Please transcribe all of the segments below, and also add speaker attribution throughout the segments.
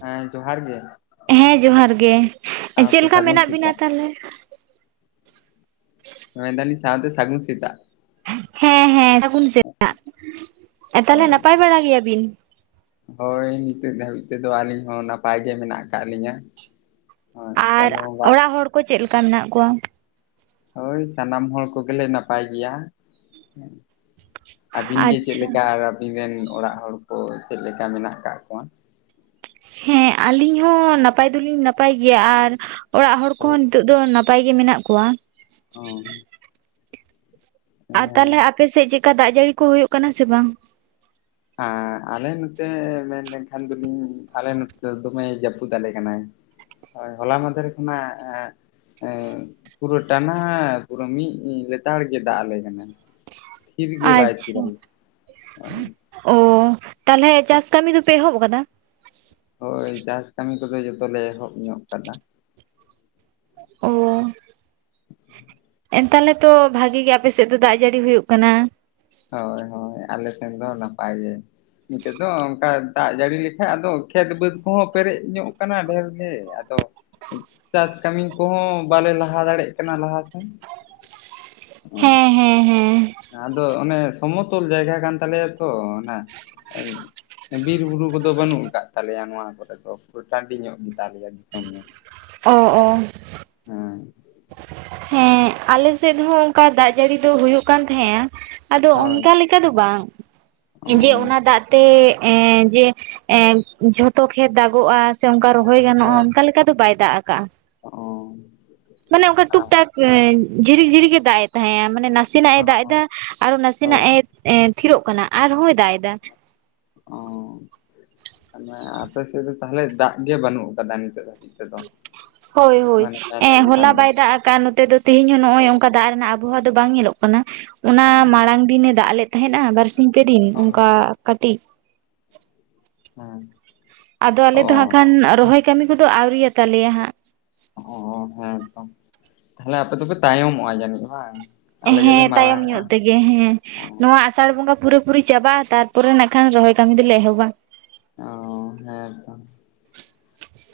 Speaker 1: ᱦᱮᱸ ᱡᱚᱦᱟᱨ ᱜᱮ
Speaker 2: ᱦᱮᱸ ᱡᱚᱦᱟᱨ ᱜᱮ ᱪᱮᱫ
Speaker 1: ᱥᱟᱶᱛᱮ
Speaker 2: ᱞᱮᱠᱟ
Speaker 1: ᱥᱟᱹᱜᱩᱱ
Speaker 2: ᱢᱮᱱᱟᱜ ᱵᱤᱱᱟ
Speaker 1: ᱥᱮᱛᱟᱜ
Speaker 2: ᱛᱟᱦᱞᱮ᱾ [inaudible]
Speaker 1: ᱢᱮᱱ ᱫᱟᱞᱤᱧ ᱥᱟᱶᱛᱮ ᱥᱟᱜᱩᱱ ᱥᱮᱛᱟᱜ
Speaker 2: ᱦᱮᱸ ᱦᱮᱸ ᱥᱟᱹᱜᱩᱱ ᱥᱮᱛᱟᱜ ᱛᱟᱦᱞᱮ
Speaker 1: ᱦᱳᱭ
Speaker 2: ᱱᱟᱯᱟᱭ ᱵᱟᱲᱟ ᱜᱮᱭᱟ ᱵᱤᱱ᱾
Speaker 1: ᱦᱳᱭ ᱱᱤᱛᱚᱜ ᱫᱷᱟᱹᱵᱤᱡ ᱛᱮᱫᱚ ᱟᱹᱞᱤᱧ ᱦᱚᱸ ᱱᱟᱯᱟᱭ ᱜᱮ ᱢᱮᱱᱟᱜ ᱟᱠᱟᱫ ᱞᱤᱧᱟᱹ ᱦᱳᱭ
Speaker 2: ᱟᱨ
Speaker 1: ᱪᱟᱸᱫᱳ ᱵᱚᱸᱜᱟ
Speaker 2: ᱚᱲᱟᱜ ᱦᱚᱲ ᱠᱚ ᱪᱮᱫ ᱞᱮᱠᱟ ᱢᱮᱱᱟᱜ ᱠᱚᱣᱟ?
Speaker 1: ᱦᱚᱭ ᱥᱟᱱᱟᱢ ᱦᱚᱲ ᱠᱚᱜᱮ ᱞᱮ ᱱᱟᱯᱟᱭ ᱜᱮᱭᱟ᱾ ᱟᱹᱵᱤᱱ ᱜᱮ ᱪᱮᱫ
Speaker 2: ᱟᱪᱪᱷᱟ
Speaker 1: ᱞᱮᱠᱟ ᱟᱨ ᱟᱵᱤᱱ ᱨᱮᱱ ᱚᱲᱟᱜ ᱦᱚᱲ ᱠᱚ ᱪᱮᱫᱞᱮᱠᱟ ᱢᱮᱱᱟᱜ ᱠᱟᱜ ᱠᱚᱣᱟ?
Speaker 2: ᱦᱮᱸ ᱟᱹᱞᱤᱧ ᱦᱚᱸ ᱱᱟᱯᱟᱭ ᱫᱚᱞᱤᱧ ᱱᱟᱯᱟᱭ ᱜᱮᱭᱟ ᱟᱨ ᱚᱲᱟᱜ ᱦᱚᱲ ᱠᱚᱦᱚᱸ ᱱᱤᱛᱚᱜ ᱫᱚ ᱱᱟᱯᱟᱭ ᱜᱮ ᱢᱮᱱᱟᱜ ᱠᱚᱣᱟ᱾
Speaker 1: [unintelligible]
Speaker 2: ᱟᱨ ᱛᱟᱦᱞᱮ
Speaker 1: ᱦᱮᱸ
Speaker 2: ᱟᱯᱮ ᱥᱮᱫ ᱪᱮᱫ ᱠᱟ ᱫᱟᱜ ᱡᱟᱹᱲᱤ ᱠᱚ ᱦᱩᱭᱩᱜ ᱠᱟᱱᱟ ᱥᱮ ᱵᱟᱝ?
Speaker 1: ᱦᱟᱸ ᱟᱞᱮ ᱱᱚᱛᱮ ᱢᱮᱱ ᱞᱮᱠᱷᱟᱱ ᱫᱚᱞᱤᱧ ᱟᱞᱮ ᱱᱚᱛᱮ ᱫᱚ ᱫᱚᱢᱮ ᱡᱟᱹᱯᱩᱫ ᱟᱞᱮ ᱠᱟᱱᱟᱭ᱾ ᱦᱳᱭ ᱦᱚᱞᱟ ᱢᱟᱫᱷᱮᱨ ᱠᱷᱚᱱᱟᱜ [unintelligible] ᱮᱸ ᱯᱩᱨᱟᱹ ᱴᱟᱱᱟ ᱯᱩᱨᱟᱹ ᱢᱤᱫ ᱞᱮᱛᱟᱲ ᱜᱮ ᱫᱟᱜ ᱟᱞᱮ ᱠᱟᱱᱟ ᱛᱷᱤᱨ ᱜᱮ ᱵᱟᱭ ᱛᱷᱤᱨ
Speaker 2: ᱟᱪᱪᱷᱟ
Speaker 1: ᱟᱞᱮ
Speaker 2: ᱚ ᱛᱟᱞᱦᱮ ᱪᱟᱥ ᱠᱟᱹᱢᱤ ᱫᱚᱯᱮ ᱮᱦᱚᱵᱽ ᱟᱠᱟᱫᱟ᱾
Speaker 1: ᱦᱳᱭ ᱪᱟᱥ ᱠᱟᱹᱢᱤ ᱠᱚᱫᱚ ᱡᱚᱛᱚ ᱞᱮ ᱮᱦᱚᱵᱽ ᱧᱚᱜ ᱠᱟᱫᱟ
Speaker 2: ᱚ ᱮᱱ ᱛᱟᱞᱦᱮ ᱛᱚ ᱵᱷᱟᱜᱤ ᱜᱮ ᱟᱯᱮ ᱥᱮᱫ ᱫᱚ ᱫᱟᱜ ᱡᱟᱹᱲᱤ ᱦᱩᱭᱩᱜ ᱠᱟᱱᱟ᱾
Speaker 1: ᱦᱚᱭ ᱦᱚᱭ ᱟᱞᱮ ᱥᱮᱱ ᱫᱚ ᱱᱟᱯᱟᱭ ᱜᱮ ᱱᱤᱛᱳ ᱫᱚ ᱚᱱᱠᱟ ᱫᱟᱜ ᱡᱟᱹᱲᱤ ᱞᱮᱠᱷᱟᱡ ᱟᱫᱚ ᱠᱷᱮᱛ ᱵᱟᱹᱫᱽ ᱠᱚᱦᱚᱸ ᱯᱮᱨᱮᱡ ᱧᱚᱜ ᱠᱟᱱᱟ, ᱰᱷᱮᱨ ᱜᱮ ᱟᱫᱚ ᱪᱟᱥ ᱠᱟᱹᱢᱤ ᱠᱚᱦᱚᱸ ᱵᱟᱞᱮ ᱞᱟᱦᱟ ᱫᱟᱲᱮᱜ ᱠᱟᱱᱟ ᱞᱟᱦᱟ ᱥᱮᱱ [unintelligible]
Speaker 2: ᱦᱮᱸ ᱦᱮᱸ ᱦᱮᱸ
Speaker 1: ᱟᱫᱚ ᱚᱱᱮ ᱥᱚᱢᱚᱛᱚᱞ ᱡᱟᱭᱜᱟ ᱠᱟᱱ ᱛᱟᱞᱮᱭᱟ ᱛᱚ ᱚᱱᱟ [unintelligible] ᱵᱤᱨ ᱵᱩᱨᱩ ᱠᱚᱫᱚ ᱵᱟᱹᱱᱩᱜ ᱠᱟᱜ ᱛᱟᱞᱮᱭᱟ ᱱᱚᱣᱟ ᱠᱚᱨᱮ ᱫᱚ ᱯᱩᱨᱟᱹ ᱴᱟᱺᱰᱤ ᱧᱚᱜ ᱜᱮ ᱛᱟᱞᱮᱭᱟ ᱫᱤᱥᱚᱢ [unintelligible]
Speaker 2: ᱚ [unintelligible]
Speaker 1: ᱦᱮᱸ
Speaker 2: ᱦᱮᱸ ᱟᱞᱮ ᱥᱮᱫ ᱦᱚᱸ ᱚᱱᱠᱟ ᱫᱟᱜ ᱡᱟᱹᱲᱤ ᱫᱚ ᱦᱩᱭᱩᱜ ᱠᱟᱱ ᱛᱟᱦᱮᱸᱜᱼᱟ ᱟᱫᱚ
Speaker 1: ᱦᱳᱭ
Speaker 2: ᱚᱱᱠᱟ ᱞᱮᱠᱟ ᱫᱚ ᱵᱟᱝ
Speaker 1: ᱚ
Speaker 2: ᱡᱮ ᱚᱱᱟ ᱫᱟᱜ ᱛᱮ ᱮᱸ ᱡᱮ ᱮᱸ ᱡᱷᱚᱛᱚ ᱠᱷᱮᱛ ᱫᱟᱜᱚᱜᱼᱟ᱾ ᱥᱮ ᱚᱱᱠᱟ ᱨᱚᱦᱚᱭ ᱜᱟᱱᱚᱜᱼᱟ
Speaker 1: ᱦᱳᱭ
Speaker 2: ᱚᱱᱠᱟ ᱞᱮᱠᱟ ᱫᱚ ᱵᱟᱭ ᱫᱟᱜ ᱠᱟᱜᱼᱟ ᱢᱟᱱᱮ ᱚᱱᱠᱟ
Speaker 1: ᱚ
Speaker 2: ᱴᱩᱠ ᱴᱟᱠ ᱮᱸ ᱡᱷᱤᱨᱤᱠᱼ ᱡᱷᱤᱨᱤᱠ ᱮ ᱫᱟᱜ ᱮ ᱛᱟᱦᱮᱸᱜ-ᱟ, ᱢᱟᱱᱮ ᱱᱟᱥᱮᱱᱟᱜ
Speaker 1: ᱟ
Speaker 2: ᱮ ᱫᱟᱜ
Speaker 1: ᱚ
Speaker 2: ᱮᱫᱟ ᱟᱨᱚ ᱱᱟᱥᱮᱱᱟᱜ
Speaker 1: ᱦᱳᱭ
Speaker 2: ᱮ ᱮᱸ ᱛᱷᱤᱨᱚᱜ ᱠᱟᱱᱟ ᱟᱨᱦᱚᱸᱭ ᱫᱟᱜ ᱮᱫᱟ [inaudible]
Speaker 1: ᱛᱟᱞᱦᱮ ᱟᱯᱮ ᱥᱮᱫ ᱫᱚ ᱛᱟᱦᱞᱮ ᱫᱟᱜ ᱜᱮ ᱵᱟᱹᱱᱩᱜ ᱟᱠᱟᱫᱟ ᱱᱤᱛᱚᱜ ᱫᱷᱟᱹᱵᱤᱡ ᱛᱮᱫᱚ
Speaker 2: ᱦᱳᱭ ᱦᱳᱭ
Speaker 1: ᱢᱟᱱᱮ
Speaker 2: ᱮᱸ
Speaker 1: ᱢᱮᱱᱠᱷᱟᱱ
Speaker 2: ᱦᱚᱞᱟ
Speaker 1: ᱫᱚ
Speaker 2: ᱵᱟᱭ ᱫᱟᱜ ᱠᱟᱜ-ᱟ ᱱᱚᱛᱮ ᱫᱚ ᱛᱮᱦᱮᱧ ᱦᱚᱸ ᱱᱚᱜ ᱚᱭ
Speaker 1: ᱦᱳᱭ
Speaker 2: ᱚᱱᱠᱟ ᱫᱟᱜ ᱨᱮᱱᱟᱜ ᱟᱵᱚᱦᱟᱣᱟ ᱫᱚ ᱵᱟᱝ ᱧᱮᱞᱚᱜ ᱠᱟᱱᱟ ᱚᱱᱟ
Speaker 1: ᱚ
Speaker 2: ᱢᱟᱲᱟᱝ ᱫᱤᱱᱮ ᱫᱟᱜ ᱞᱮᱫ ᱛᱟᱦᱮᱸᱫ ᱱᱟ ᱵᱟᱨᱥᱤ ᱛᱤᱱ ᱯᱮ ᱫᱤᱱ ᱚᱱᱠᱟ ᱠᱟᱴᱤᱡ
Speaker 1: ᱦᱮᱸ
Speaker 2: ᱟᱫᱚ ᱟᱞᱮᱫ ᱫᱚ ᱦᱟᱸᱜ ᱠᱷᱟᱱ
Speaker 1: ᱚ
Speaker 2: ᱨᱚᱦᱚᱭ ᱠᱟᱹᱢᱤ ᱠᱚᱫᱚ ᱟᱣᱨᱤ ᱭᱟᱛᱟᱞᱮᱭᱟ ᱦᱟᱸᱜ
Speaker 1: ᱚ ᱦᱮᱸ ᱛᱚ ᱛᱟᱦᱚᱞᱮ ᱟᱯᱮ ᱫᱚᱯᱮ ᱛᱟᱭᱚᱢ ᱢᱚᱜᱼᱟ ᱡᱟᱹᱱᱤᱡ ᱵᱟᱝ ᱟᱞᱮ
Speaker 2: ᱦᱮᱸ
Speaker 1: ᱜᱮᱞᱮ
Speaker 2: ᱛᱟᱭᱚᱢ
Speaker 1: ᱢᱟᱲᱟᱝᱚᱜᱼᱟ
Speaker 2: ᱧᱚᱜ ᱛᱮᱜᱮ ᱦᱮᱸ ᱱᱚᱣᱟ ᱟᱥᱟᱲ ᱵᱚᱸᱜᱟ ᱯᱩᱨᱟᱹ ᱯᱩᱨᱤ ᱪᱟᱵᱟᱜᱼᱟ ᱛᱟᱨ ᱯᱚᱨᱮ ᱱᱟᱜ ᱠᱷᱟᱱ ᱨᱚᱦᱚᱭ ᱠᱟᱹᱢᱤ ᱫᱚᱞᱮ ᱮᱦᱚᱵᱟ
Speaker 1: ᱚ ᱦᱮᱸ ᱛᱚ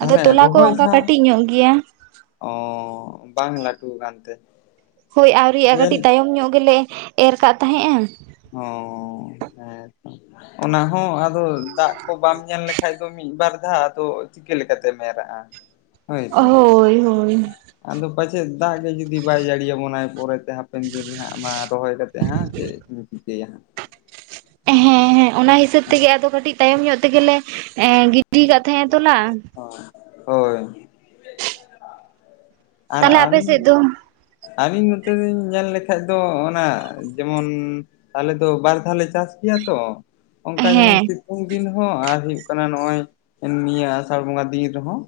Speaker 2: ᱟᱫᱚ ᱛᱚᱞᱟ ᱠᱚ ᱚᱱᱠᱟ
Speaker 1: ᱦᱟᱸᱜ
Speaker 2: ᱠᱟᱹᱴᱤᱡ ᱧᱚᱜ ᱜᱮᱭᱟ
Speaker 1: ᱚ ᱵᱟᱝ ᱞᱟᱹᱴᱩ ᱟᱠᱟᱱ ᱛᱮ
Speaker 2: ᱦᱳᱭ ᱟᱹᱣᱨᱤᱭᱟᱜᱼᱟ ᱠᱟᱹᱴᱤᱡ ᱛᱟᱭᱚᱢ ᱧᱚᱜ ᱜᱮᱞᱮ ᱮᱨ ᱠᱟᱜ ᱛᱟᱦᱮᱸᱜᱼᱟ
Speaker 1: ᱚ ᱦᱮᱸᱛᱚ ᱚᱱᱟ ᱦᱚᱸ ᱟᱫᱚ ᱫᱟᱜ ᱠᱚ ᱵᱟᱢ ᱧᱮᱞ ᱞᱮᱠᱷᱟᱡ ᱫᱚ ᱢᱤᱫ ᱵᱟᱨ ᱫᱷᱟᱣ ᱟᱫᱚ ᱪᱤᱠᱟᱹ ᱞᱮᱠᱟ ᱛᱮᱢ ᱮᱨᱟᱜᱼᱟ ᱦᱳᱭ ᱥᱮ
Speaker 2: ᱦᱳᱭ ᱦᱳᱭ
Speaker 1: ᱟᱫᱚ ᱯᱟᱪᱮᱫ ᱫᱟᱜ ᱜᱮ ᱡᱩᱫᱤ ᱵᱟᱭ ᱡᱟᱹᱲᱤᱭᱟᱵᱚ ᱱᱟᱭ ᱯᱚᱨᱮ ᱦᱟᱯᱮᱱ ᱫᱤᱱ ᱦᱟᱸᱜ ᱢᱟ ᱨᱚᱦᱚᱭ ᱠᱟᱛᱮᱫ ᱦᱟᱸᱜ ᱪᱮᱫ ᱵᱤᱱ ᱪᱤᱠᱟᱹᱭᱟ ᱦᱟᱸᱜ
Speaker 2: ᱦᱮᱸ ᱦᱮᱸ ᱚᱱᱟ ᱦᱤᱥᱟᱹᱵ
Speaker 1: ᱦᱟᱸᱜ
Speaker 2: ᱛᱮᱜᱮ ᱟᱫᱚ ᱠᱟᱹᱴᱤᱡ ᱛᱟᱭᱚᱢ ᱧᱚᱜ ᱛᱮᱜᱮ ᱞᱮ ᱜᱤᱛᱤ ᱟᱠᱟᱫ ᱛᱟᱦᱮᱸ ᱛᱚᱞᱟ
Speaker 1: ᱦᱳᱭ ᱟᱨ
Speaker 2: ᱛᱟᱦᱞᱮ ᱟᱯᱮ
Speaker 1: ᱟᱹᱵᱤᱱ
Speaker 2: ᱥᱮᱫ ᱫᱚ
Speaker 1: ᱟᱹᱞᱤᱧ ᱱᱚᱛᱮ ᱞᱤᱧ ᱧᱮᱞ ᱞᱮᱠᱷᱟᱡ ᱫᱚ ᱚᱱᱟ ᱡᱮᱢᱚᱱ ᱟᱞᱮ ᱫᱚ ᱵᱟᱨ ᱫᱷᱟᱣ ᱞᱮ ᱪᱟᱥ ᱜᱮᱭᱟ ᱛᱚ ᱚᱱᱠᱟ ᱡᱮᱢᱚᱱ
Speaker 2: ᱦᱮᱸ
Speaker 1: ᱥᱤᱛᱩᱝ ᱫᱤᱱ ᱦᱚᱸ ᱟᱨ ᱦᱩᱭᱩᱜ ᱠᱟᱱᱟ ᱠᱟᱱᱟ ᱱᱚᱜ ᱚᱭ ᱱᱤᱭᱟᱹ ᱟᱥᱟᱲ ᱵᱚᱸᱜᱟ ᱫᱤᱱ ᱨᱮᱦᱚᱸ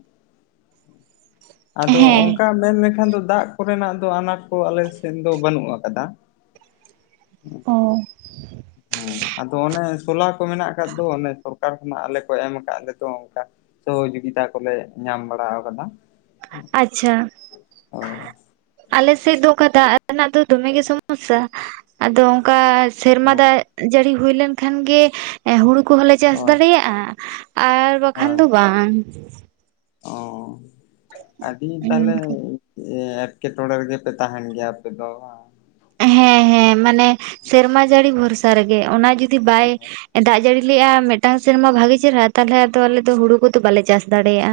Speaker 1: ᱟᱫᱚ
Speaker 2: ᱦᱮᱸ
Speaker 1: ᱚᱱᱠᱟ ᱢᱮᱱ ᱞᱮᱠᱷᱟᱱ ᱫᱚ ᱫᱟᱜ ᱠᱚᱨᱮ ᱱᱟᱜ ᱫᱚ ᱟᱱᱟᱴ ᱠᱚ ᱟᱞᱮ ᱥᱮᱫ ᱫᱚ ᱵᱟᱹᱱᱩᱜ ᱟᱠᱟᱫᱟ
Speaker 2: ᱚ
Speaker 1: ᱦᱮᱸ ᱟᱫᱚ ᱚᱱᱮ ᱥᱚᱞᱟ ᱠᱚ ᱢᱮᱱᱟᱜ ᱟᱠᱟᱫ ᱫᱚ ᱚᱱᱮ ᱥᱚᱨᱠᱟᱨ ᱠᱷᱚᱱᱟᱜ ᱟᱞᱮ ᱠᱚ ᱮᱢ ᱟᱠᱟᱫ ᱞᱮᱫᱚ ᱚᱱᱠᱟ ᱥᱚᱦᱚ ᱡᱩᱜᱤᱛᱟ ᱠᱚᱞᱮ ᱧᱟᱢ ᱵᱟᱲᱟ ᱟᱠᱟᱫᱟ
Speaker 2: ᱟᱪᱷᱟ
Speaker 1: ᱦᱳᱭ
Speaker 2: ᱟᱞᱮ ᱥᱮᱫ ᱫᱚ ᱚᱱᱠᱟ ᱫᱟᱜ ᱨᱮᱱᱟᱜ ᱫᱚ ᱫᱚᱢᱮ ᱜᱮ ᱥᱚᱢᱚᱥᱥᱟ ᱟᱫᱚ ᱚᱱᱠᱟ ᱥᱮᱨᱢᱟ ᱫᱟᱜ ᱡᱟᱹᱲᱤ ᱦᱩᱭ ᱞᱮᱱ ᱠᱷᱟᱱ ᱜᱮ ᱦᱩᱲᱩ ᱠᱚᱦᱚᱸ ᱞᱮ ᱪᱟᱥ
Speaker 1: ᱦᱳᱭ
Speaker 2: ᱫᱟᱲᱮᱭᱟᱜᱼᱟ ᱟᱨ ᱵᱟᱠᱷᱟᱱ
Speaker 1: ᱦᱳᱭ
Speaker 2: ᱫᱚ ᱵᱟᱝ
Speaker 1: ᱚ ᱟᱰᱤ ᱛᱟᱦᱚᱞᱮ ᱮᱴᱠᱮ ᱴᱚᱲᱮ ᱨᱮᱜᱮ ᱯᱮ ᱛᱟᱦᱮᱱ ᱜᱮᱭᱟ ᱟᱯᱮ ᱫᱚ ᱵᱟᱝ
Speaker 2: ᱦᱮᱸ ᱦᱮᱸ ᱢᱟᱱᱮ ᱥᱮᱨᱢᱟ ᱡᱟᱹᱲᱤ ᱵᱷᱚᱨᱥᱟ ᱨᱮᱜᱮ ᱚᱱᱟ ᱡᱩᱫᱤ ᱵᱟᱭ ᱫᱟᱜ ᱡᱟᱹᱲᱤ ᱞᱮᱼᱟ ᱢᱤᱫᱴᱟᱝ ᱥᱮᱨᱢᱟ ᱵᱷᱟᱜᱮ ᱪᱮᱦᱨᱟ ᱛᱟᱦᱞᱮ ᱟᱫᱚ ᱟᱞᱮ ᱫᱚ ᱦᱩᱲᱩ ᱠᱚᱫᱚ ᱵᱟᱞᱮ ᱪᱟᱥ ᱫᱟᱲᱮᱭᱟᱜᱼᱟ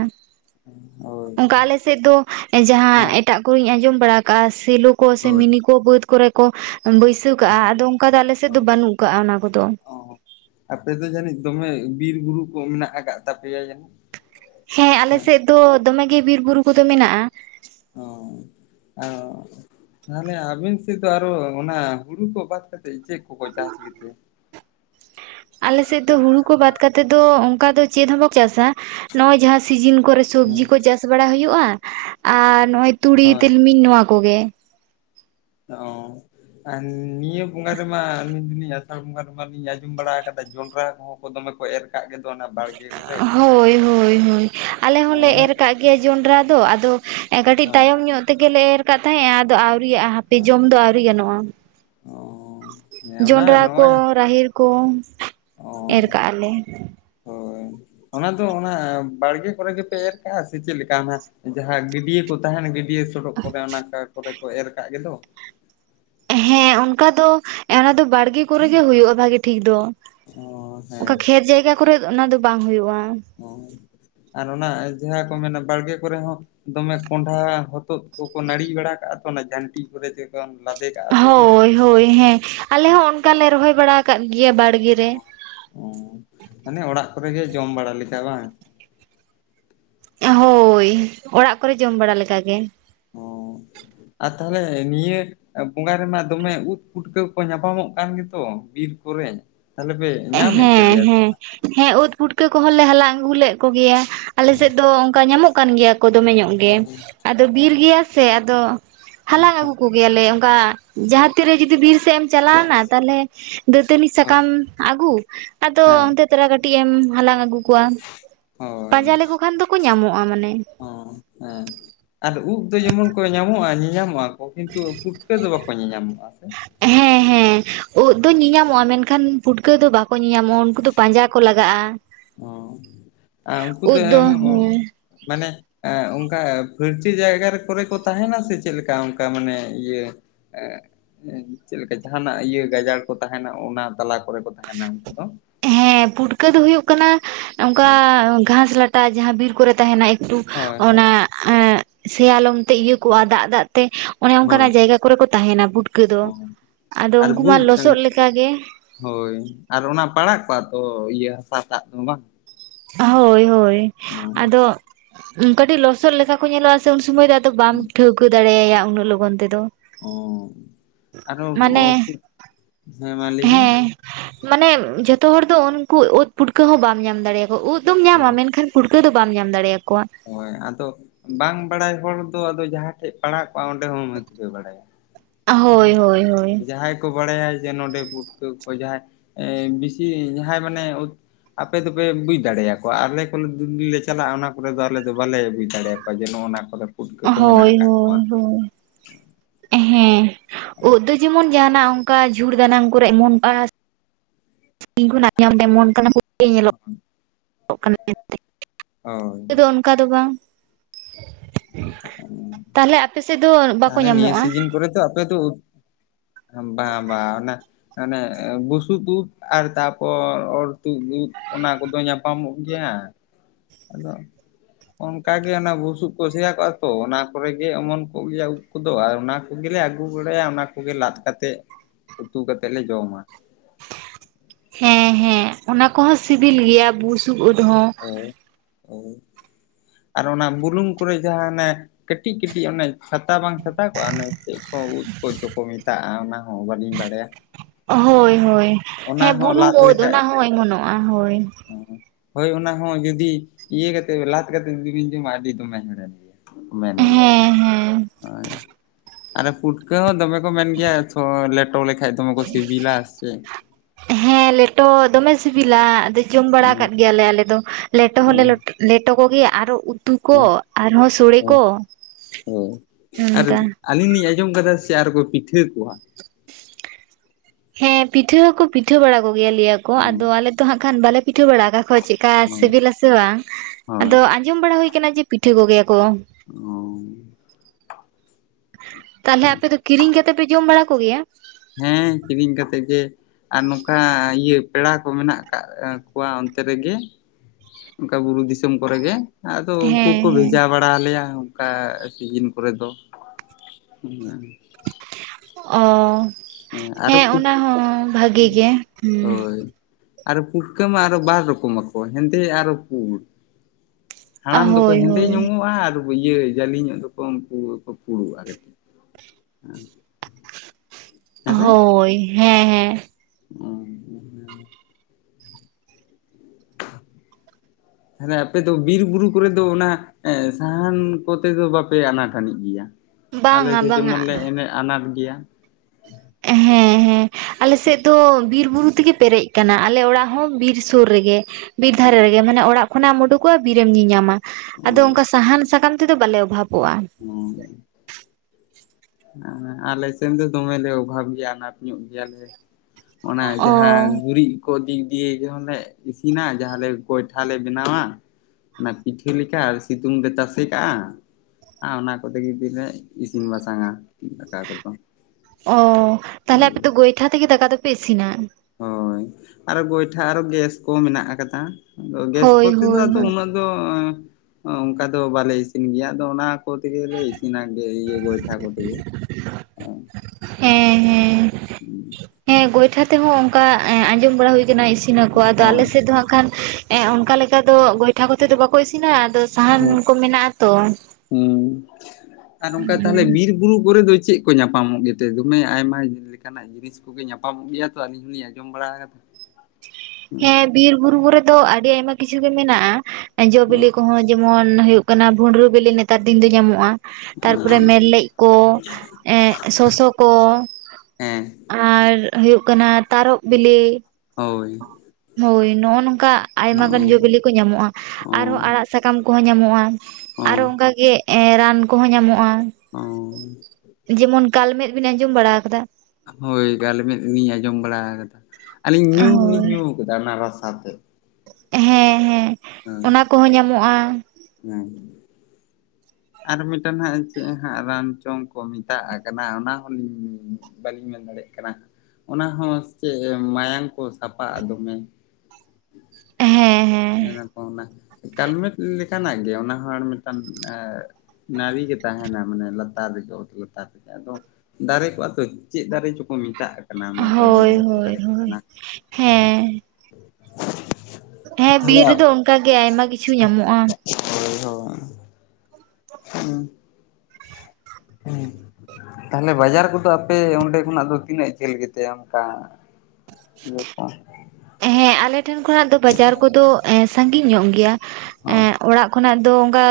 Speaker 1: ᱦᱳᱭ
Speaker 2: ᱚᱱᱠᱟ ᱟᱞᱮ ᱥᱮᱫ ᱫᱚ ᱡᱟᱦᱟᱸ
Speaker 1: ᱦᱮᱸ
Speaker 2: ᱮᱴᱟᱜ ᱠᱚᱨᱮᱧ ᱟᱸᱡᱚᱢ ᱵᱟᱲᱟ ᱠᱟᱫᱟ ᱟᱨ ᱥᱮᱞᱩ ᱠᱚ ᱥᱮ
Speaker 1: ᱦᱳᱭ
Speaker 2: ᱢᱤᱱᱤ ᱠᱚ ᱵᱟᱹᱫᱽ ᱠᱚᱨᱮ ᱠᱚ ᱵᱟᱹᱭᱥᱟᱹ ᱫᱤᱥᱟᱹᱣ ᱠᱟᱜᱼᱟ
Speaker 1: ᱦᱮᱸ
Speaker 2: ᱟᱫᱚ ᱚᱱᱠᱟ ᱫᱚ ᱟᱞᱮ ᱥᱮᱫ ᱫᱚ
Speaker 1: ᱦᱳᱭ
Speaker 2: ᱵᱟᱹᱱᱩᱜ ᱟᱠᱟᱜ-ᱟ ᱚᱱᱟ ᱠᱚᱫᱚ
Speaker 1: ᱚ ᱟᱯᱮ ᱫᱚ ᱡᱟᱹᱱᱤᱡ ᱫᱚᱢᱮ ᱵᱤᱨ ᱵᱩᱨᱩ ᱠᱚ ᱢᱮᱱᱟᱜ ᱟᱠᱟᱫ ᱛᱟᱯᱮᱭᱟ ᱡᱟᱱᱤᱡ
Speaker 2: ᱦᱮᱸ ᱟᱞᱮ ᱥᱮᱫ ᱫᱚ ᱫᱚᱢᱮ ᱜᱮ ᱵᱤᱨ ᱵᱩᱨᱩ ᱠᱚᱫᱚ ᱢᱮᱱᱟᱜᱼᱟ
Speaker 1: ᱚ [inaudible] ᱛᱟᱦᱞᱮ ᱟᱵᱤᱱ ᱥᱮᱫᱮᱫ ᱟᱨᱚ ᱚᱱᱟ ᱦᱩᱲᱩ ᱠᱚ ᱵᱟᱫ ᱠᱟᱛᱮᱫ ᱪᱮᱫ ᱠᱚᱯᱮ ᱪᱟᱥ ᱜᱮᱛᱮ?
Speaker 2: ᱟᱞᱮᱥᱮᱫ ᱫᱚ ᱦᱩᱲᱩ ᱠᱚ ᱵᱟᱫ ᱠᱟᱛᱮᱫ ᱫᱚ ᱚᱱᱠᱟ ᱫᱚ ᱪᱮᱫ ᱦᱚᱸᱵᱚ ᱪᱟᱥᱟ ᱱᱚᱜᱚᱭ ᱡᱟᱦᱟᱸ ᱥᱤᱡᱤᱱ ᱠᱚᱨᱮ
Speaker 1: ᱦᱮᱸ
Speaker 2: ᱥᱚᱵᱽᱡᱤ ᱠᱚ ᱪᱟᱥ ᱵᱟᱲᱟ ᱦᱩᱭᱩᱜᱼᱟ ᱟᱨ ᱱᱚᱜᱼᱚᱭ ᱛᱩᱲᱤ
Speaker 1: ᱦᱳᱭ
Speaker 2: ᱛᱤᱞᱢᱤᱧ ᱱᱚᱣᱟ ᱠᱚᱜᱮ
Speaker 1: ᱚ ᱟᱨ ᱱᱤᱭᱟᱹ ᱵᱚᱸᱜᱟ ᱨᱮᱢᱟ ᱟᱹᱞᱤ ᱫᱚᱞᱤᱧ ᱟᱥᱟᱲ ᱵᱚᱸᱜᱟ ᱨᱮᱢᱟ ᱟᱞᱤᱧ ᱟᱸᱡᱚᱢ ᱵᱟᱲᱟ ᱟᱠᱟᱫᱟ ᱡᱚᱸᱰᱨᱟ ᱠᱚᱦᱚᱸ ᱠᱚ ᱫᱚᱢᱮ ᱠᱚ ᱮᱨ [inaudible] ᱠᱷᱟᱜ ᱜᱮ ᱫᱚᱱᱟ [unintelligible] ᱟᱨᱲ ᱜᱮ ᱠᱚᱮ [inaudible]
Speaker 2: ᱦᱳᱭ ᱦᱳᱭ ᱦᱳᱭ ᱟᱞᱮ ᱦᱚᱸ ᱞᱮ
Speaker 1: ᱚᱱᱟ
Speaker 2: ᱮᱨ ᱠᱟᱜ ᱜᱮᱭᱟ ᱡᱚᱸᱰᱨᱟ ᱫᱚ ᱟᱫᱚ ᱠᱟᱹᱴᱤᱡ
Speaker 1: ᱦᱳᱭ
Speaker 2: ᱛᱟᱭᱚᱢ ᱧᱚᱜ ᱛᱮᱜᱮ ᱮᱨ ᱠᱟᱫ ᱛᱟᱦᱮᱜ-ᱟ ᱟᱫᱚ ᱟᱹᱣᱨᱤᱭᱟᱜᱼᱟ ᱦᱟᱯᱮ ᱡᱚᱢ ᱫᱚ ᱟᱹᱣᱨᱤ ᱜᱟᱱᱚᱜᱼᱟ
Speaker 1: ᱚ [inaudible]
Speaker 2: ᱡᱚᱱᱰᱨᱟ ᱠᱚ,
Speaker 1: ᱱᱚᱜᱼᱚᱭ
Speaker 2: ᱨᱟᱦᱮᱲ ᱠᱚ
Speaker 1: ᱚ
Speaker 2: ᱮᱨ ᱠᱟᱜᱼᱟ ᱞᱮ
Speaker 1: ᱦᱳᱭ ᱚᱱᱟ ᱫᱚ ᱚᱱᱟ ᱵᱟᱲᱜᱮ ᱠᱚᱨᱮ ᱜᱮᱯᱮ ᱮᱨ ᱠᱟᱜᱼᱟ ᱥᱮ ᱪᱮᱫᱞᱮᱠᱟ? ᱡᱟᱦᱟᱸ ᱜᱟᱹᱰᱭᱟᱹ ᱠᱚ ᱛᱟᱦᱮᱱ ᱜᱟᱹᱰᱭᱟᱹ ᱥᱚᱰᱚᱜ ᱠᱚᱨᱮ ᱚᱱᱟ ᱠᱚᱨᱮ ᱠᱚ ᱮᱨ ᱠᱟᱜ ᱜᱮᱫᱚ᱾
Speaker 2: ᱦᱮᱸ ᱚᱱᱠᱟ ᱫᱚ ᱚᱱᱟ ᱫᱚ ᱵᱟᱲᱜᱮ ᱠᱚᱨᱮ ᱜᱮ ᱦᱩᱭᱩᱜᱼᱟ ᱵᱷᱟᱜᱤ ᱴᱷᱤᱠ ᱫᱚ᱾
Speaker 1: ᱚ
Speaker 2: [inaudible] ᱚᱱᱠᱟ
Speaker 1: ᱦᱮᱸ
Speaker 2: ᱠᱷᱮᱛ ᱡᱟᱭᱜᱟ ᱠᱚᱨᱮ ᱚᱱᱟ ᱫᱚ ᱵᱟᱝ ᱦᱩᱭᱩᱜᱼᱟ᱾
Speaker 1: ᱚ ᱟᱨ ᱚᱱᱟ ᱡᱟᱦᱟᱸ ᱠᱚ ᱢᱮᱱᱟ ᱵᱟᱲᱜᱮ ᱠᱚᱨᱮ ᱦᱚᱸ ᱫᱚᱢᱮ ᱠᱚᱸᱰᱷᱟ ᱦᱚᱛᱚᱫ ᱠᱚᱠᱚ ᱱᱟᱹᱲᱤ ᱵᱟᱲᱟ ᱠᱟᱜᱼᱟ ᱛᱚ, ᱚᱱᱟ ᱡᱷᱟᱹᱱᱴᱤ ᱠᱚᱨᱮᱛᱮ ᱚᱱᱟ ᱞᱟᱫᱮ ᱠᱟᱜᱼᱟ ᱫᱚ ᱠᱚ?
Speaker 2: ᱦᱚᱭ ᱦᱮᱸ᱾ ᱟᱞᱮ ᱦᱚᱸ ᱚᱱᱠᱟ ᱞᱮ ᱨᱚᱦᱚᱭ ᱵᱟᱲᱟ ᱟᱠᱟᱫ ᱜᱮᱭᱟ ᱵᱟᱲᱜᱮ ᱨᱮ᱾
Speaker 1: ᱚ ᱢᱟᱱᱮ ᱚᱲᱟᱜ ᱠᱚᱨᱮᱜᱮ ᱡᱚᱢ ᱵᱟᱲᱟ ᱞᱮᱠᱟᱷᱟ ᱵᱟᱝ?
Speaker 2: ᱦᱳᱭ ᱚᱲᱟᱜ ᱠᱚᱨᱮ ᱡᱚᱢ ᱵᱟᱲᱟ ᱞᱮᱠᱟᱜᱮ᱾
Speaker 1: ᱚ ᱟᱨ ᱛᱟᱦᱚᱞᱮ ᱱᱤᱭᱟᱹ ᱵᱚᱸᱜᱟ ᱨᱮᱢᱟ ᱫᱚᱢᱮ ᱩᱫ ᱯᱩᱴᱠᱟᱹᱣ ᱠᱚ ᱧᱟᱯᱟᱢᱚᱜ ᱠᱟᱱ ᱜᱮᱛᱚ ᱵᱤᱨ ᱠᱚᱨᱮ ᱛᱟᱦᱞᱮ ᱯᱮ ᱧᱟᱢᱮᱫ
Speaker 2: ᱦᱮᱸ
Speaker 1: ᱠᱚᱜᱮᱭᱟ
Speaker 2: ᱦᱮᱸ ᱦᱮᱸ ᱩᱫ ᱯᱩᱴᱠᱟᱹ ᱠᱚᱦᱚᱸ ᱞᱮᱮ ᱦᱟᱞᱟᱝ ᱟᱹᱜᱩ ᱞᱮᱫ ᱠᱚᱜᱮᱭᱟ᱾ ᱟᱞᱮ ᱥᱮᱫ ᱫᱚ ᱚᱱᱠᱟ ᱧᱟᱢᱚᱜ ᱠᱟᱱ ᱜᱮᱭᱟ ᱠᱚ ᱫᱚᱢᱮ ᱧᱚᱜ ᱜᱮ᱾
Speaker 1: ᱦᱳᱭ
Speaker 2: ᱟᱫᱚ ᱵᱤᱨ ᱜᱮᱭᱟ ᱥᱮ ᱟᱫᱚ ᱦᱟᱞᱟᱝ ᱟᱹᱜᱩ ᱠᱚ ᱜᱮᱭᱟᱞᱮ, ᱚᱱᱠᱟ ᱡᱟᱦᱟᱸ ᱛᱤᱨ ᱨᱮ ᱡᱩᱫᱤ ᱵᱤᱨ ᱥᱮᱫ ᱮᱢ ᱪᱟᱞᱟᱣᱱᱟ ᱛᱟᱦᱚᱞᱮ ᱫᱟᱹᱛᱟᱹᱱᱤ
Speaker 1: ᱦᱳᱭ
Speaker 2: ᱥᱟᱠᱟᱢ ᱟᱹᱜᱩ ᱠᱚᱣᱟᱢ᱾ ᱟᱫᱚ
Speaker 1: ᱦᱮᱸ
Speaker 2: ᱚᱱᱛᱮ ᱛᱚᱲᱟ ᱠᱟᱹᱴᱤᱡ ᱮᱢ ᱦᱟᱞᱟᱝ ᱟᱹᱜᱩ ᱠᱚᱣᱟ
Speaker 1: ᱦᱳᱭ
Speaker 2: ᱯᱟᱸᱡᱟ ᱞᱮᱠᱚ ᱠᱷᱟᱱ ᱫᱚ ᱠᱚ ᱧᱟᱢᱚᱜᱼᱟ ᱢᱟᱱᱮ᱾
Speaker 1: ᱚ ᱦᱮᱸ ᱟᱨ ᱩᱫ ᱫᱚ ᱡᱮᱢᱚᱱ ᱠᱚ ᱧᱟᱢᱚᱜᱼᱟ ᱧᱮᱧᱟᱢᱚᱜᱼᱟ ᱠᱚ᱾ ᱠᱤᱱᱛᱩ ᱯᱩᱴᱠᱟᱹ ᱫᱚ ᱵᱟᱠᱚ ᱧᱮᱧᱟᱢᱚᱜᱼᱟ᱾
Speaker 2: ᱦᱮᱸ ᱦᱮᱸ ᱦᱮᱸ ᱩᱫ ᱫᱚ ᱧᱮᱧᱟᱢᱚᱜᱼᱟ, ᱢᱮᱱᱠᱷᱟᱱ ᱯᱩᱴᱠᱟᱹ ᱫᱚ ᱵᱟᱠᱚ ᱧᱮᱧᱟᱢᱚᱜᱼᱟ ᱩᱱᱠᱩ ᱫᱚ ᱯᱟᱸᱡᱟ ᱠᱚ ᱞᱟᱜᱟᱜᱼᱟ᱾
Speaker 1: ᱚ ᱟᱨ ᱩᱱᱠᱩ ᱫᱚ
Speaker 2: ᱩᱫ
Speaker 1: ᱮᱢ
Speaker 2: ᱦᱮᱸ
Speaker 1: ᱢᱟᱱᱮ ᱮ ᱚᱱᱠᱟ ᱯᱷᱟᱹᱨᱪᱟᱹ ᱡᱟᱭᱜᱟ ᱠᱚᱨᱮ ᱠᱚ ᱛᱟᱦᱮᱱᱟ ᱥᱮ ᱪᱮᱫᱞᱠᱟ ᱚᱱᱠᱟ ᱢᱟᱱᱮ ᱤᱭᱟᱹ? ᱟᱨ ᱪᱮᱫᱞᱠᱟ ᱡᱟᱦᱟᱸᱱᱟᱜ ᱤᱭᱟᱹ ᱜᱟᱡᱟᱲ ᱠᱚ ᱛᱟᱦᱮᱱᱟ ᱚᱱᱟ ᱛᱟᱞᱟ ᱠᱚᱨᱮ ᱠᱚ ᱛᱟᱦᱮᱱᱟ ᱩᱱᱠᱩ ᱫᱚ?
Speaker 2: ᱦᱮᱸ ᱯᱩᱴᱠᱟᱹ ᱫᱚ ᱦᱩᱭᱩᱜ ᱠᱟᱱᱟ ᱚᱱᱠᱟ ᱜᱷᱟᱥ ᱞᱟᱴᱟ ᱡᱟᱦᱟᱸ ᱵᱤᱨ ᱠᱚᱨᱮ ᱛᱟᱦᱮᱱᱟ᱾ ᱮᱴᱩ
Speaker 1: ᱦᱳᱭ
Speaker 2: ᱚᱱᱟ
Speaker 1: ᱦᱳᱭ
Speaker 2: ᱥᱮᱭᱟᱞᱚᱢ ᱛᱮ ᱤᱭᱟᱹ ᱠᱚᱜᱼᱟ, ᱫᱟᱜ-ᱫᱟᱜ ᱛᱮ ᱚᱱᱮ
Speaker 1: ᱦᱳᱭ
Speaker 2: ᱚᱱᱠᱟᱱᱟᱜ ᱡᱟᱭᱜᱟ ᱠᱚᱨᱮ ᱠᱚ ᱛᱟᱦᱮᱱᱟ ᱜᱩᱴᱠᱟᱹ ᱫᱚ᱾
Speaker 1: ᱚ
Speaker 2: ᱟᱫᱚ
Speaker 1: ᱟᱨ
Speaker 2: ᱩᱱᱠᱩ ᱢᱟ
Speaker 1: ᱵᱩᱡ
Speaker 2: ᱞᱚᱥᱚᱫ ᱞᱮᱠᱟᱜ ᱜᱮ
Speaker 1: ᱦᱳᱭ ᱟᱨ ᱚᱱᱟ ᱯᱟᱲᱟᱜ ᱠᱚᱜᱼᱟ ᱛᱚ ᱤᱭᱟᱹ ᱦᱟᱥᱟᱴᱟᱜ ᱫᱚ ᱵᱟᱝ
Speaker 2: ᱦᱳᱭ ᱦᱳᱭ
Speaker 1: ᱚ
Speaker 2: ᱟᱫᱚ ᱠᱟᱹᱴᱤᱡ ᱞᱚᱥᱚᱫ ᱞᱮᱠᱟ ᱠᱚ ᱧᱮᱞᱚᱜᱼᱟ ᱥᱮ ᱩᱱ ᱥᱩᱢᱟᱹᱭ ᱫᱚ᱾ ᱫᱚ ᱵᱟᱢ ᱴᱷᱟᱹᱣᱠᱟᱹ ᱫᱟᱲᱮᱭᱟᱭᱟ ᱩᱱᱟᱹᱜ ᱞᱚᱜᱚᱱ ᱛᱮᱫᱚ᱾
Speaker 1: ᱚ ᱟᱨᱚ
Speaker 2: ᱢᱟᱱᱮ
Speaker 1: ᱦᱮᱸ ᱢᱟ ᱞᱟᱹᱭ ᱵᱤᱱ᱾
Speaker 2: ᱦᱮᱸ ᱢᱟᱱᱮ ᱡᱷᱚᱛᱚ ᱦᱚᱲ ᱫᱚ ᱩᱱᱠᱩ ᱩᱫ ᱯᱩᱴᱠᱟᱹᱣ ᱦᱚᱸ ᱵᱟᱢ ᱧᱟᱢ ᱫᱟᱲᱮᱭᱟᱠᱚᱣᱟ ᱩᱫ ᱫᱚᱢ
Speaker 1: ᱚ
Speaker 2: ᱧᱟᱢᱟ, ᱢᱮᱱᱠᱷᱟᱱ ᱴᱩᱲᱠᱟᱹᱣ ᱫᱚ ᱵᱟᱢ ᱧᱟᱢ ᱫᱟᱲᱮᱭᱟᱠᱚᱣᱟ᱾
Speaker 1: ᱦᱳᱭ ᱟᱫᱚ ᱵᱟᱝ ᱵᱟᱲᱟᱭ ᱦᱚᱲ ᱫᱚ ᱟᱫᱚ ᱡᱟᱦᱟᱸ ᱴᱷᱮᱡ ᱯᱟᱲᱦᱟᱜ ᱠᱚᱜᱼᱟ ᱚᱸᱰᱮ ᱦᱚᱢ ᱛᱤᱠᱟᱹᱣ ᱵᱟᱲᱟᱭᱟ᱾
Speaker 2: ᱦᱳᱭ ᱦᱳᱭ ᱦᱳᱭ
Speaker 1: [unintelligible] ᱡᱟᱦᱟᱸᱭ ᱠᱚ ᱵᱟᱲᱟᱭᱟ ᱡᱮ ᱱᱚᱸᱰᱮ ᱯᱩᱴᱠᱟᱹ ᱠᱚ ᱡᱟᱦᱟᱸᱭ ᱵᱮᱥᱤ ᱡᱟᱦᱟᱸᱭ ᱢᱟᱱᱮ ᱟᱯᱮ ᱫᱚᱯᱮ ᱵᱩᱡᱽ ᱫᱟᱲᱮᱭᱟᱠᱚᱣᱟ᱾ ᱟᱞᱮ ᱠᱚᱞᱮ ᱫ ᱞᱮ ᱪᱟᱞᱟᱜᱼᱟ, ᱚᱱᱟ ᱠᱚᱨᱮᱚ ᱟᱞᱮᱚ ᱵᱟᱞᱮ ᱵᱩᱡᱽ ᱫᱟᱲᱮᱭᱟᱠᱚᱣᱟ᱾ ᱯᱟᱪᱮ ᱱᱚᱜᱱᱚᱣᱟᱻᱟ ᱠᱚᱨᱮ ᱯᱩᱴᱠᱟᱹ ᱠᱚ ᱢᱮᱱᱟᱜ
Speaker 2: ᱦᱳᱭ
Speaker 1: ᱟᱠᱟᱫ
Speaker 2: ᱦᱳᱭ
Speaker 1: ᱠᱚᱣᱟ
Speaker 2: ᱦᱳᱭ ᱦᱮᱸ ᱤᱫ ᱫᱚ ᱡᱮᱢᱚᱱ ᱡᱟᱦᱟᱱᱟᱜ ᱚᱱᱠᱟ ᱡᱷᱩᱲ ᱫᱟᱱᱟᱝ ᱠᱚᱨᱮ ᱮᱢᱚᱱ ᱠᱟᱜ, [unintelligible] ᱤᱧ ᱧᱮᱞ ᱧᱟᱢ ᱮᱢᱚᱱ ᱠᱟᱱᱟ [unintelligible]
Speaker 1: [inaudible] ᱦᱳᱭ
Speaker 2: [unintelligible] ᱱᱤᱛ ᱫᱚ ᱚᱱᱠᱟ ᱫᱚ ᱵᱟᱝ, [inaudible] ᱛᱟᱦᱚᱞᱮ ᱟᱯᱮ ᱥᱮ
Speaker 1: ᱛᱟᱦᱚᱞᱮ ᱱᱤᱭᱟᱹ ᱥᱤᱡᱤᱱ ᱠᱚᱨᱮ ᱛᱚ ᱟᱯᱮ ᱫᱚ ᱵᱟᱝ ᱵᱟᱝ ᱚᱱᱟ ᱢᱟᱱᱮ ᱵᱩᱥᱩᱵᱩᱫ ᱟᱨ ᱛᱟᱯᱚᱨ ᱚᱨ ᱛᱩᱫ ᱩᱫ ᱚᱱᱟ ᱠᱚᱫᱚ ᱧᱟᱯᱟᱢᱚᱜ ᱜᱮᱭᱟ᱾ ᱟᱫᱚ ᱚᱱᱠᱟᱟᱜᱮ ᱚᱱᱟ ᱵᱩᱥᱩᱵ ᱠᱚ ᱥᱮᱭᱟ ᱠᱚᱜᱼᱟ ᱛᱚ ᱚᱱᱟ ᱠᱚᱨᱮᱜ ᱜᱮ ᱚᱢᱚᱱ ᱠᱚ ᱜᱮᱭᱟ ᱩᱫ ᱠᱩᱫᱚ ᱟᱨ ᱚᱱᱟ ᱠᱚᱜᱮ ᱟᱹᱜᱩ ᱵᱟᱲᱟᱭᱟ ᱚᱱᱟ ᱠᱚᱜᱮ ᱞᱟᱫ ᱠᱟᱛᱮᱫ ᱩᱛᱩ ᱠᱟᱛᱮᱫ ᱞᱮ ᱡᱚᱢᱟ᱾
Speaker 2: ᱦᱮᱸ ᱦᱮᱸ ᱚᱱᱟ ᱠᱚᱦᱚᱸ ᱥᱤᱵᱤᱞ ᱜᱮᱭᱟ ᱵᱩᱥᱩᱵ ᱩᱫ ᱦᱚᱸ
Speaker 1: ᱦᱳᱭ ᱦᱳᱭ ᱟᱨ ᱚᱱᱟ ᱵᱩᱞᱩᱝ ᱠᱚᱨᱮ ᱡᱟᱦᱟᱸ ᱚᱱᱮ ᱠᱟᱹᱴᱤᱡ ᱠᱟᱹᱴᱤᱡ ᱚᱱᱮ ᱪᱷᱟᱛᱟ ᱵᱟᱝ ᱪᱷᱟᱛᱟ ᱠᱚᱜᱼᱟ ᱚᱱᱮ ᱪᱮᱫ ᱠᱚ ᱩᱫ ᱠᱚᱪᱚ ᱠᱚ ᱢᱮᱛᱟᱜᱼᱟ ᱚᱱᱟ ᱦᱚᱸ ᱵᱟᱹᱞᱤᱧ ᱵᱟᱲᱟᱭᱟ
Speaker 2: ᱦᱳᱭ ᱦᱳᱭ
Speaker 1: ᱚᱱᱟ
Speaker 2: ᱦᱮᱸ
Speaker 1: ᱦᱚᱸ
Speaker 2: ᱵᱩᱱᱩᱢ
Speaker 1: ᱞᱟᱫ
Speaker 2: ᱩᱫ
Speaker 1: ᱞᱮᱠᱷᱟᱡ
Speaker 2: ᱚᱱᱟ ᱦᱚᱸ ᱚᱢᱚᱱᱚᱜᱼᱟ ᱦᱳᱭ
Speaker 1: ᱦᱳᱭ ᱚᱱᱟ ᱦᱚᱸ ᱡᱩᱫᱤ ᱤᱭᱟᱹ ᱠᱟᱛᱮ ᱞᱟᱛ ᱠᱟᱛᱮ ᱡᱩᱫᱤ ᱵᱤᱱ ᱡᱚᱢᱟ ᱟᱹᱰᱤ ᱫᱚᱢᱮ ᱦᱮᱲᱮᱱ ᱜᱮᱭᱟ ᱢᱮᱱ ᱜᱮᱭᱟ
Speaker 2: ᱦᱮᱸ ᱦᱮᱸ
Speaker 1: ᱦᱳ ᱟᱨᱮ ᱯᱩᱴᱠᱟᱹ ᱦᱚᱸ ᱫᱚᱢᱮ ᱠᱚ ᱢᱮᱱ ᱜᱮᱭᱟ ᱛᱚ ᱞᱮᱴᱚ ᱞᱮᱠᱷᱟᱡ ᱫᱚᱢᱮ ᱠᱚ ᱥᱤᱵᱤᱞᱟ ᱥᱮ
Speaker 2: ᱦᱮᱸ ᱞᱮᱴᱚ ᱫᱚᱢᱮ ᱥᱤᱵᱤᱞᱟ ᱟᱫᱚ ᱡᱚᱢ ᱵᱟᱲᱟ ᱟᱠᱟᱫ
Speaker 1: ᱦᱳᱭ
Speaker 2: ᱜᱮᱭᱟᱞᱮ ᱟᱞᱮ ᱫᱚ ᱞᱮᱴᱚ ᱦᱚᱸᱞᱮ ᱞᱮᱴᱚ ᱠᱚ ᱜᱤᱭᱟ ᱟᱨᱚ ᱩᱫ ᱩᱛᱩ ᱠᱚ ᱟᱨᱦᱚᱸ ᱥᱚᱲᱮ ᱠᱚ
Speaker 1: ᱟᱨ
Speaker 2: ᱚᱱᱠᱟ
Speaker 1: ᱟᱹᱞᱤᱧ ᱞᱤᱧ ᱟᱸᱡᱚᱢ ᱟᱠᱟᱫᱟ ᱥᱮ ᱟᱨ ᱠᱚ ᱯᱤᱴᱷᱟᱹ ᱠᱚᱣᱟ
Speaker 2: ᱦᱮᱸ ᱯᱤᱴᱷᱟᱹ ᱦᱚᱸᱠᱚ ᱯᱤᱴᱷᱟᱹ ᱵᱟᱲᱟ ᱠᱚᱜᱮᱭᱟ ᱞᱮᱭᱟ ᱠᱚ ᱟᱫᱚ ᱟᱞᱮ ᱛᱚ ᱦᱟᱸᱜ ᱠᱷᱟᱱ ᱵᱟᱞᱮ ᱯᱤᱴᱷᱟᱹ ᱵᱟᱲᱟ ᱟᱠᱟᱫ ᱠᱷᱚ ᱪᱮᱫᱮᱠᱟ ᱥᱤᱵᱤᱞᱟᱥᱮ ᱵᱟᱝ
Speaker 1: ᱦᱳᱭ
Speaker 2: ᱟᱫᱚ ᱡᱚᱢ ᱵᱟᱲᱟ ᱦᱩᱭ ᱟᱠᱟᱱᱟ ᱡᱮ ᱯᱤᱴᱷᱟᱹ ᱠᱚᱜᱮᱭᱟ ᱠᱚ
Speaker 1: [inaudible]
Speaker 2: ᱛᱟᱦᱞᱮ ᱟᱯᱮ ᱫᱚ ᱠᱤᱨᱤᱧ ᱠᱟᱛᱮ ᱯᱮ ᱡᱚᱢ ᱵᱟᱲᱟ ᱠᱚᱜᱮᱭᱟ
Speaker 1: ᱦᱮᱸ ᱠᱤᱨᱤᱧ ᱠᱟᱛᱮᱫ ᱜᱮ ᱟᱨ ᱱᱚᱝᱠᱟ ᱤᱭᱟᱹ ᱯᱮᱲᱟ ᱠᱚ ᱢᱮᱱᱟᱜ ᱟᱠᱟᱫ ᱠᱚᱣᱟ ᱚᱱᱛᱮ ᱨᱮᱜᱮ ᱚᱱᱠᱟ ᱵᱩᱨᱩ ᱫᱤᱥᱚᱢ ᱠᱚᱨᱮ ᱜᱮ ᱟᱫᱚ ᱩᱱᱠᱩ
Speaker 2: ᱦᱮᱸ
Speaker 1: ᱠᱚ
Speaker 2: ᱦᱮᱸ
Speaker 1: ᱵᱷᱮᱡᱟ ᱵᱟᱲᱟᱼᱟ ᱯᱲᱟᱣᱞᱮᱭᱟ ᱚᱱᱠᱟ ᱥᱤᱡᱤᱱ ᱠᱚᱨᱮ ᱫᱚ
Speaker 2: ᱚ
Speaker 1: ᱟᱨᱚ
Speaker 2: ᱦᱮᱸ
Speaker 1: ᱯᱩᱴ
Speaker 2: ᱚᱱᱟ ᱦᱚᱸ ᱵᱷᱟᱜᱤ ᱜᱮ ᱦᱮᱸ
Speaker 1: ᱦᱳᱭ ᱟᱨ ᱯᱩᱠᱟᱹ ᱢᱟ ᱟᱨᱚ ᱵᱟᱨ ᱨᱚᱠᱚᱢ ᱟᱠᱚ ᱦᱮᱸᱫᱮ ᱟᱨᱚ ᱯᱩᱸᱰ ᱦᱟᱲᱟᱢ ᱫᱚᱠᱚ
Speaker 2: ᱦᱳᱭ
Speaker 1: ᱦᱮᱸᱫᱮ
Speaker 2: ᱦᱳᱭ
Speaker 1: ᱧᱚᱜᱚᱜᱼᱟ ᱟᱫᱚ ᱤᱭᱟᱹ ᱡᱟᱞᱤᱧ ᱧᱚᱜ ᱫᱚᱠᱚ ᱩᱱᱠᱩ ᱯᱷᱩᱲᱩᱜᱼᱟ ᱠᱟᱹᱴᱤᱡ ᱦᱮᱸ
Speaker 2: ᱦᱳᱭ ᱦᱮᱸ ᱦᱮᱸ
Speaker 1: ᱩᱸ ᱛᱟᱦᱚᱞᱮ ᱟᱯᱮ ᱫᱚ ᱵᱤᱨ ᱵᱩᱨᱩ ᱠᱚᱨᱮ ᱫᱚ ᱚᱱᱟ ᱮ ᱥᱟᱦᱟᱱ ᱠᱚᱛᱮ ᱫᱚ ᱵᱟᱯᱮ ᱟᱱᱟᱴ ᱟᱹᱱᱤᱡ ᱜᱮᱭᱟ ᱟᱞᱮ
Speaker 2: ᱵᱟᱝᱟ
Speaker 1: ᱫᱚ
Speaker 2: ᱵᱟᱝᱟ
Speaker 1: ᱡᱮᱢᱚᱱ ᱞᱮ ᱮᱱᱮ ᱟᱱᱟᱴ ᱜᱮᱭᱟ
Speaker 2: ᱦᱮᱸ ᱦᱮᱸ ᱟᱞᱮᱥᱮᱫ ᱫᱚ ᱵᱤᱨ ᱵᱩᱨᱩ ᱛᱮᱜᱮ ᱯᱮᱨᱮᱡ ᱟᱠᱟᱱᱟ ᱟᱞᱮ ᱚᱲᱟᱜ ᱦᱚᱸ ᱵᱤᱨ ᱥᱩᱨ ᱨᱮᱜᱮ ᱵᱤᱨ ᱫᱷᱟᱨᱮ
Speaker 1: ᱚ
Speaker 2: ᱨᱮᱜᱮ ᱢᱟᱱᱮ ᱚᱲᱟᱜ ᱠᱷᱚᱱᱟᱜ ᱮᱢ ᱩᱰᱩᱠᱚᱜᱼᱟ ᱵᱤᱨ ᱨᱮᱢ ᱧᱮᱧᱟᱢᱟ
Speaker 1: ᱚ
Speaker 2: ᱟᱫᱚ ᱚᱱᱠᱟ ᱥᱟᱦᱟᱱ ᱥᱟᱠᱟᱢ ᱛᱮᱫᱚ ᱵᱟᱞᱮ ᱚᱵᱷᱟᱵᱚᱜᱼᱟ ᱾
Speaker 1: ᱚ ᱦᱮ ᱟᱞᱮ ᱥᱮᱱ ᱫᱚ ᱫᱚᱢᱮ ᱚᱵᱷᱟᱵ ᱜᱮᱭᱟ ᱟᱱᱟᱴ‌ ᱧᱚᱜ ᱜᱮᱭᱟᱞᱮ ᱚᱱᱟᱮ
Speaker 2: ᱚ
Speaker 1: ᱡᱟᱦᱟᱸ ᱜᱩᱨᱤᱡ ᱠᱚ ᱫᱤᱠ ᱫᱤᱭᱮ ᱡᱮ ᱞᱮ ᱤᱥᱤᱱᱟ ᱡᱟᱦᱟᱸᱮ ᱠᱚᱚᱭᱴᱷᱟ ᱞᱮ ᱵᱮᱱᱟᱣᱟ ᱚᱱᱟ ᱯᱤᱴᱷᱟᱹ ᱞᱮᱠᱟ ᱥᱤᱛᱩᱝ ᱞᱮ ᱛᱟᱥᱮ ᱠᱟᱜᱼᱟ ᱟᱨ ᱚᱱᱟ ᱠᱚᱛᱮᱜᱮ ᱜᱮᱞᱮ ᱤᱥᱤᱱ ᱵᱟᱥᱟᱝ ᱟ ᱫᱟᱠᱟ ᱠᱚᱫᱚ
Speaker 2: ᱚ ᱛᱟᱦᱞᱮ ᱟᱯᱮ ᱫᱚᱚ ᱜᱚᱭᱴᱷᱟ ᱛᱮᱜᱮ ᱫᱟᱠᱟ ᱫᱚᱯᱮ ᱤᱥᱤᱱᱟ᱾
Speaker 1: ᱦᱳᱭ ᱟᱨᱚ ᱜᱚᱭᱴᱷᱟ ᱟᱨᱚ ᱜᱮᱥ ᱠᱚ ᱢᱮᱱᱟᱜ ᱟᱠᱟᱫᱟ ᱟᱫᱚ ᱜᱮᱥ ᱠᱚ
Speaker 2: ᱦᱳᱭ
Speaker 1: ᱛᱮᱫᱚ
Speaker 2: ᱦᱳᱭ ᱦᱳᱭ
Speaker 1: ᱩᱱᱟᱹᱜ ᱫᱚ ᱚᱱᱠᱟ ᱫᱚ ᱵᱟᱞᱮ ᱤᱥᱤᱱ ᱜᱮᱭᱟ ᱟᱫᱚ ᱚᱱᱟ ᱠᱚ ᱛᱮ ᱜᱮ ᱞᱮ ᱤᱥᱤᱱ ᱜᱮ ᱤᱭᱟᱹ ᱜᱚᱭᱴᱷᱟ ᱠᱚ ᱛᱮ ᱜᱮ
Speaker 2: ᱦᱮᱸ ᱦᱮᱸ
Speaker 1: [inaudible]
Speaker 2: ᱦᱮᱸ ᱜᱚᱭᱴᱷᱟ ᱛᱮᱦᱚᱸ ᱚᱱᱠᱟᱸ ᱟᱸᱡᱚᱢ ᱵᱟᱲᱟ ᱦᱩᱭ ᱟᱠᱟᱱᱟ ᱤᱥᱤᱱᱟ ᱠᱚ ᱟᱫᱚ
Speaker 1: ᱦᱳᱭ
Speaker 2: ᱟᱞᱮᱥᱮᱫ ᱫᱚ ᱦᱟᱸᱜ ᱠᱷᱟᱱ ᱚᱱᱠᱟ ᱞᱮᱠᱟ ᱫᱚ ᱜᱚᱭᱴᱷᱟ ᱠᱚᱛᱮ ᱫᱚ ᱵᱟᱠᱚ ᱤᱥᱤᱱᱟ ᱟᱫᱚ ᱥᱟᱦᱟᱱ ᱠᱚ ᱢᱮᱱᱟᱜᱼᱟ ᱟ ᱛᱚ
Speaker 1: ᱦᱮᱸ ᱟᱨ ᱝᱠᱟ ᱛᱟᱦᱚᱞᱮ ᱵᱤᱨ ᱵᱩᱨᱩ ᱠᱚᱨᱮ ᱫᱚ ᱪᱮᱫ ᱠᱚ ᱧᱟᱯᱟᱢᱚᱜ ᱜᱮᱛᱮ [unintelligible] ᱧᱟᱯᱟᱢᱚᱜ ᱜᱮᱭᱟ ᱛᱚ [unintelligible]
Speaker 2: ᱦᱮᱸ ᱵᱤᱨ ᱵᱩᱨᱩ ᱠᱚᱨᱮ ᱫᱚ ᱟᱹᱰᱤ ᱟᱭᱢᱟ ᱠᱤᱪᱷᱩ ᱜᱮ ᱢᱮᱱᱟᱜᱼᱟ ᱡᱚᱼᱵᱤᱞᱤ ᱠᱚᱦᱚᱸ ᱡᱮᱢᱚᱱ ᱦᱩᱭᱩᱜ ᱠᱟᱱᱟ ᱵᱷᱩᱸᱰᱨᱩ ᱵᱤᱞᱤ ᱱᱮᱛᱟᱨ ᱫᱤᱱ ᱫᱚ ᱧᱟᱢᱚᱜᱼᱟ ᱛᱟᱨᱯᱚᱨᱮ ᱢᱮᱨᱞᱮᱜ ᱠᱚ ᱮᱸ ᱥᱚᱥᱚ ᱠᱚ
Speaker 1: ᱦᱮᱸ
Speaker 2: ᱟᱨ ᱦᱩᱭᱩᱜ ᱠᱟᱱᱟ ᱛᱟᱨᱚᱵ ᱵᱤᱞᱤ
Speaker 1: ᱦᱳᱭ
Speaker 2: ᱦᱳᱭ ᱱᱚᱜᱼᱚᱭ ᱱᱚᱝᱠᱟ ᱟᱭᱢᱟ ᱜᱟᱱ
Speaker 1: ᱚ
Speaker 2: ᱡᱚᱼᱵᱤᱞᱤ ᱠᱚ ᱧᱟᱢᱚᱜᱼᱟ
Speaker 1: ᱚ
Speaker 2: ᱟᱨᱦᱚᱸ ᱟᱲᱟᱜ ᱥᱟᱠᱟᱢ ᱥᱟᱠᱟᱢ ᱠᱚᱦᱚᱸ ᱧᱟᱢᱚᱜᱼᱟ
Speaker 1: ᱚ
Speaker 2: ᱟᱨᱚ ᱚᱝᱠᱟ ᱜᱮ ᱨᱟᱱ ᱠᱚᱦᱚᱸ ᱧᱟᱢᱚᱜᱼᱟ
Speaker 1: ᱟᱭᱻ
Speaker 2: ᱡᱮᱢᱚᱱ ᱠᱟᱞᱢᱮᱫ ᱵᱤᱱ ᱟᱸᱡᱚᱢ ᱵᱟᱲᱟ ᱟᱠᱟᱫᱟ
Speaker 1: ᱦᱳᱭ ᱠᱟᱞᱢᱮᱫ ᱞᱤᱧ ᱟᱸᱡᱚᱢ ᱵᱟᱲᱟ ᱠᱟᱫᱟ ᱟᱹᱞᱤᱧ ᱧᱩ ᱦᱚᱸᱞᱤᱧ
Speaker 2: ᱦᱳᱭ
Speaker 1: ᱧᱩ ᱠᱟᱫᱟ ᱚᱱᱟ ᱨᱟᱥᱟ ᱛᱮᱫ
Speaker 2: ᱦᱮᱸ ᱦᱮᱸ
Speaker 1: ᱦᱮᱸ
Speaker 2: ᱚᱱᱟ ᱠᱚᱦᱚᱸ ᱧᱟᱢᱚᱜᱼᱟ
Speaker 1: ᱦᱮᱸ ᱟᱨ ᱢᱤᱫᱴᱟᱱ ᱦᱟᱸᱜ ᱪᱮᱫ ᱦᱟᱸᱜ ᱨᱟᱱ ᱪᱚᱝ ᱠᱚ ᱢᱮᱛᱟᱜ ᱠᱟᱱᱟ ᱚᱱᱟ ᱦᱚᱸᱞᱤᱧ ᱵᱟ. ᱞᱤᱧ ᱢᱮᱱ ᱫᱟᱲᱮᱭᱟᱜ ᱠᱟᱱᱟ ᱚᱱᱟ ᱦᱚᱸ ᱪᱮᱫ ᱢᱟᱭᱟᱝ ᱠᱚ ᱥᱟᱯᱷᱟᱜ ᱫᱚ ᱢᱮᱱᱮ
Speaker 2: ᱦᱮᱸ ᱦᱮᱸ
Speaker 1: ᱚᱱᱟᱠᱚ ᱚᱱᱟ ᱠᱟᱞᱢᱮᱫ ᱞᱮᱠᱟᱱᱟᱜ ᱜᱮ ᱚᱱᱟᱦᱚ ᱟᱨ ᱢᱤᱫ ᱴᱟᱱ ᱮᱻ ᱱᱟᱹᱨᱤ ᱜᱮ ᱛᱟᱦᱮᱸᱱᱟ ᱢᱟᱱᱮ ᱞᱟᱛᱟᱨ ᱨᱮᱫᱚ ᱞᱟᱛᱟᱨ ᱨᱮᱜᱮ ᱟᱫᱚ ᱫᱟᱨᱮ ᱠᱚᱼᱟ ᱛᱚ ᱪᱮᱫ ᱫᱟᱨᱮ ᱪᱚᱠᱚ ᱢᱮᱛᱟᱜᱼᱟ?
Speaker 2: ᱦᱳᱭ ᱦᱳᱭ ᱦᱳᱭ ᱦᱮᱸ ᱦᱮᱸ
Speaker 1: ᱛᱟᱦᱚᱞᱮ
Speaker 2: ᱵᱤᱨ ᱨᱮᱫᱚ ᱚᱝᱠᱟ ᱜᱮ ᱟᱭᱢᱟ ᱠᱤᱪᱷᱩ ᱧᱟᱢᱚᱜᱼᱟ
Speaker 1: ᱦᱳᱭ ᱦᱳᱭ ᱦᱩᱸ
Speaker 2: [inaudible]
Speaker 1: ᱛᱟᱦᱞᱮ ᱵᱟᱡᱟᱨ ᱠᱚᱫᱚ ᱟᱯᱮ ᱚᱸᱰᱮ ᱠᱷᱚᱱᱟᱜ ᱫᱚ ᱛᱤᱱᱟᱹᱜ ᱡᱷᱟᱹᱞ ᱜᱮᱛᱮ ᱚᱱᱠᱟ? ᱤᱭᱟᱹ ᱠᱚ
Speaker 2: ᱦᱮᱸ ᱟᱞᱮ ᱴᱷᱮᱱ ᱠᱷᱚᱱᱟᱜ ᱫᱚ ᱵᱟᱡᱟᱨ ᱠᱚᱫᱚ ᱥᱟᱸᱜᱤᱧ ᱧᱚᱜ ᱜᱮᱭᱟ
Speaker 1: ᱦᱳᱭ
Speaker 2: ᱮᱸ ᱚᱲᱟᱜ ᱠᱷᱚᱱᱟᱜ ᱫᱚ ᱚᱝᱠᱟ